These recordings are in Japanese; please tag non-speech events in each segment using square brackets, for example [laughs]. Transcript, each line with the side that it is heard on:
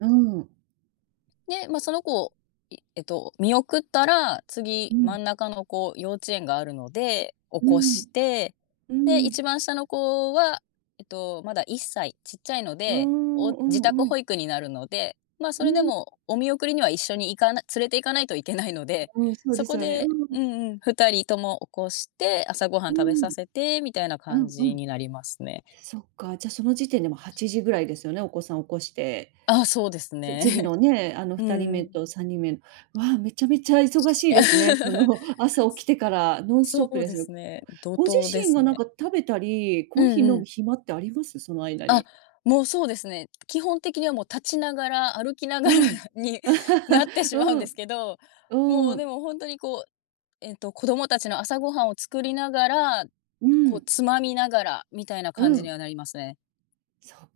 right: うん。
left: で、ま、その子をいえっと、見送ったら、
right: う
left: 次、
right: ん。
left: 真ん中の子、幼稚園があるので、起
right: う
left: こ
right: ん
left: して、
right: う
left: で、いち
right: ん。
left: ばんしたの子は、えっと、まだ1歳、ちっちゃいの
right: うー
left: で、
right: ん
left: お
right: う
left: 自
right: ん
left: 宅
right: うん。
left: 保育になるので、ま、そ
right: う
left: れで
right: ん。
left: もお見送りには一緒に行かな連れて行かないといけないので、
right: うん、そう
left: そ
right: です
left: こ
right: よね、
left: で
right: う
left: う
right: ん。
left: んうん、2人とも起こして、朝ごはん
right: う
left: 食べさ
right: ん
left: せてみたいな
right: う
left: 感
right: んう
left: じ
right: ん。
left: になりますね。
right: そっか、じゃ、その時点でもう8時ぐらいですよね、お子さん起こして。
left: ああ、そうです
right: つ次
left: ね。
right: のね、あのふ
left: う
right: たりめ
left: ん。
right: と3人目、わあ、めちゃめちゃ忙しいですね。そ
left: [laughs]
right: の、朝起きてからノンスト
left: そ
right: ップ
left: う
right: です
left: で
right: ね。
left: すね、怒
right: ご自
left: 涛で
right: 身
left: す
right: がなん
left: ね。
right: か食べたり、コ
left: う
right: ーヒ
left: ん
right: ー
left: う
right: 飲む
left: ん。
right: 暇ってあります？その間
left: あ、
right: に。
left: もう、そうですね。き基本的にはもう立ちながら、歩きな
right: う
left: がら
right: ん。
left: になって
right: [chuckles]
left: しまう
right: う
left: んで
right: ん
left: すけど、も
right: う
left: うで
right: ん。
left: も本当にこう、えっと、子供たちの朝ごはんを作りながら、
right: う
left: こう、
right: ん。
left: つまみながらみたいな
right: う
left: 感じに
right: ん。
left: はなりますね。
right: そっ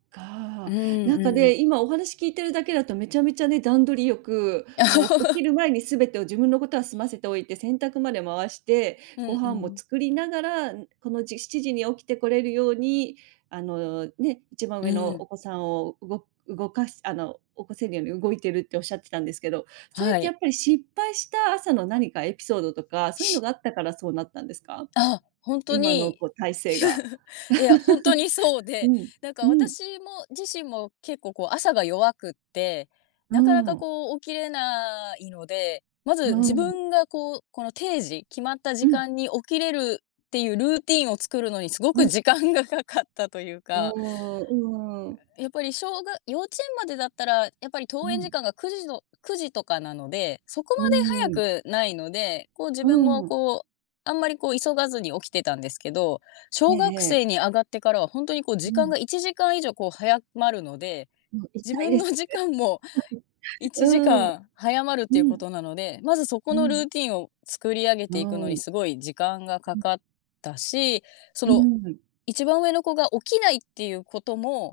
left: うん
right: か。なんか
left: う
right: ね、
left: ん。
right: 今、お話聞いてるだけだとめちゃめちゃね、段取りよく、もうお起きる前にすべてを自
left: [chuckles]
right: 分のことは済ませておいて、洗濯まで回して、
left: う
right: ご
left: んう
right: 飯も
left: ん。
right: 作りながら、ここの7時に起きてこれるようにあの、ね、いちばん
left: う
right: うえの
left: ん。
right: お子さんをうご動かすあの、起こせるように動いてるっておっしゃってたんですけど、それっ
left: は
right: てや
left: い。
right: っぱり失敗した朝の何かエピソードとか、そういうの
left: し
right: があったからそうなったんですか？
left: あ、本当
right: 今の
left: に。
right: こう体制が
left: [giggles] いや、本当にそう
right: [chuckles] う
left: で、
right: ん
left: なん
right: う
left: か
right: ん。
left: 私も自身も、結構こう朝が弱くて、
right: う
left: なかなか
right: ん。
left: こう、起きれないので、ま
right: う
left: ず自
right: ん。
left: 分がこうこの定時、決まった時
right: うん。
left: 間に起きれる、っていうルーティーンを作るのにすご
right: う
left: く
right: ん。
left: 時間がかかったという
right: うー
left: か
right: んうーん。
left: やっぱりしょうが幼稚園までだったら、やっぱり
right: う
left: 登園時
right: ん。
left: 間が、9時の9時とかなので、そこ
right: う
left: ま
right: ん。
left: で早くないので、こう、自
right: う
left: 分も
right: ん。
left: こう、あんまりこう、急がずに起きてたんですけど、
right: え
left: 小
right: え
left: 学生
right: ええ。
left: に上がってからは本当にこう、
right: う
left: 時間
right: ん。
left: が1時間以上こう、早まるので、
right: もう一
left: 自
right: 体で
left: 分
right: す
left: の時
right: ね。
left: 間も、い
right: う
left: ちじ
right: ん
left: かん早まるっ
right: う
left: ていうこ
right: ん
left: となので、まずそこ
right: う
left: のル
right: ん。
left: ーティーンを、作り上げ
right: う
left: ていくのに
right: ん。
left: すごい時間がか
right: うん。
left: かったし、そ
right: う
left: の、
right: ん。
left: 1番上の子が起きないっていうことも